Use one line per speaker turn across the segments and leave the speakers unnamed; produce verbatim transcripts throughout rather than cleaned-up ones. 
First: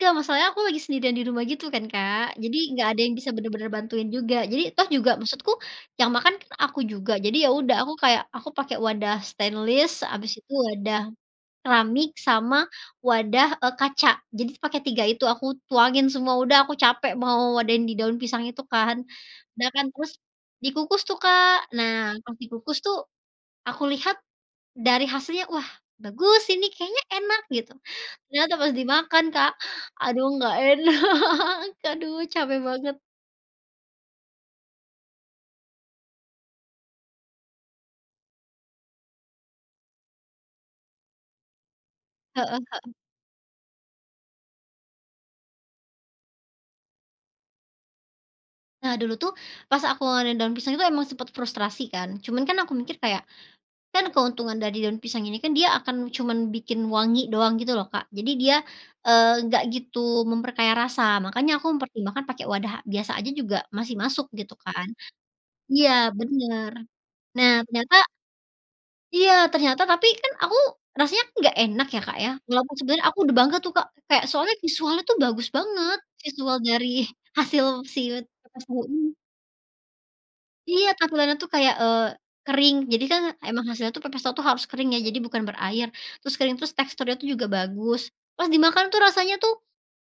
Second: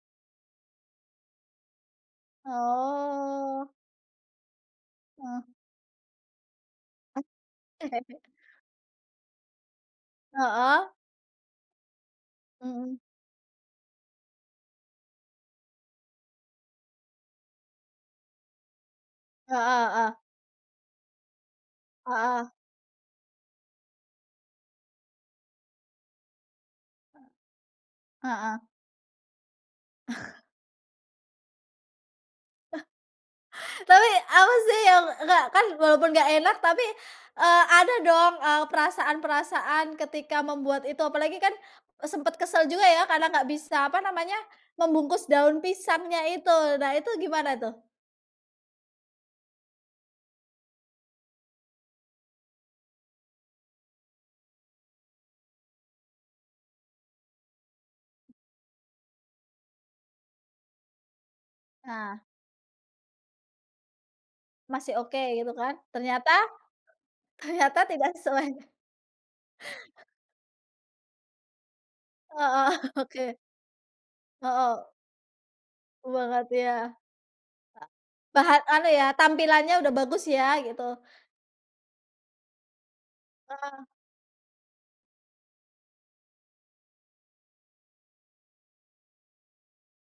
Enggak, masalahnya aku lagi sendirian di rumah gitu kan, Kak. Jadi enggak ada yang bisa benar-benar
Oh.
bantuin juga. Jadi toh juga
Heeh.
maksudku yang makan kan aku juga. Jadi ya udah, aku kayak aku pakai wadah stainless, habis itu
Heeh.
wadah keramik sama
Mhm.
wadah, eee, kaca. Jadi s pakai tiga itu aku tuangin semua, udah aku capek mau wadahin di daun pisang itu kan. Udah kan
Heeh heeh.
terus, dikukus tuh, Kak. Nah, pas
Heeh.
dikukus tuh, aku lihat dari hasilnya, wah bagus ini kayaknya enak gitu. Ternyata
Heeh.
pas dimakan, Kak, aduh enggak enak, aduh capek banget.
Tapi apa sih yang, enggak kan, walaupun enggak enak tapi, eee, ada dong, eee, perasaan-perasaan ketika membuat itu apalagi kan, eee, sempet
Heeh
kesel juga
heeh.
ya karena enggak bisa apa namanya, membungkus daun pisangnya itu. Nah itu gimana tuh?
Nah, dulu tuh pas aku ngewadahin daun pisang itu emang sempat frustrasi kan, cuman kan aku mikir kayak, kan keuntungan dari daun pisang ini kan dia akan cuman bikin wangi doang gitu loh, Kak. Jadi dia, eee, enggak gitu memperkaya rasa, makanya aku
Nah.
mempertimbangkan pakai wadah biasa aja juga masih masuk gitu kan
Masih oke gitu kan,
iya
ternyata?
bener, nah
Ternyata,
ternyata
tidak sesuai.
Iya ternyata tapi kan aku rasanya enggak enak ya, Kak, ya, walaupun
Heeh,
sebenarnya aku udah
oke.
bangga tuh, Kak. Kaya soalnya
Heeh.
visual tuh bagus banget,
Semangat
visual dari
iya.
hasil
[unintelligible]
siwet
Bahan
pepes tahu
anu ya,
ini.
tampilannya udah bagus ya
Iya
gitu?
tampilannya tuh kayak, eee, kering. Jadi kan emang
Heeh.
hasilnya tuh pepes tahu tuh harus kering ya, jadi bukan berair. Terus kering, terus teksturnya juga bagus. Pas dimakan tuh rasanya tuh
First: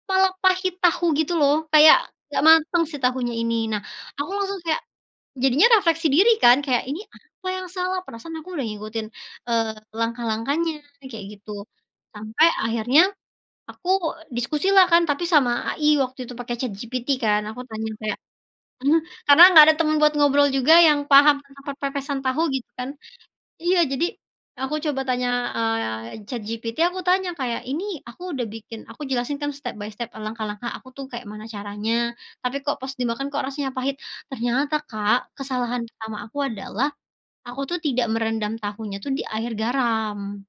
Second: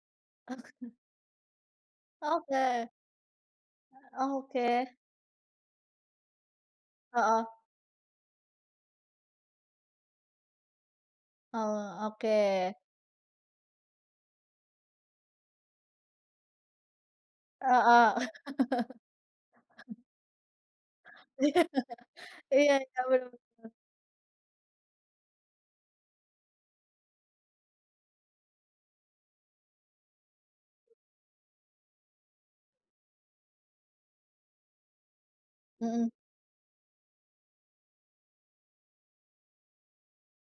malah pahit tahu gitu loh. Kayak enggak mateng
Oke.
si tahunya ini. Nah, aku langsung kayak
Oke.
jadinya refleksi diri kan kayak, "Ini
Heeh.
apa yang salah?" Perasaan aku udah ngikutin, eee, langkah-langkahnya kayak gitu.
Kalau oke.
Sampai akhirnya, aku diskusi lah kan tapi sama AI waktu itu pakai ChatGPT kan. Aku tanya kayak
Heeh.
eee, karena enggak ada temen buat ngobrol juga yang paham tentang perpepesan tahu gitu
Iya
kan
iya, bener bener.
iya jadi aku coba tanya, eee, ChatGPT, aku tanya kayak ini aku udah bikin, aku jelasin kan step by step, langkah-langkah aku tuh kayak mana caranya. Tapi kok pas dimakan kok rasanya pahit? Ternyata, Kak, kesalahan
Mhm.
pertama aku adalah aku tuh tidak merendam tahunya tuh di air garam.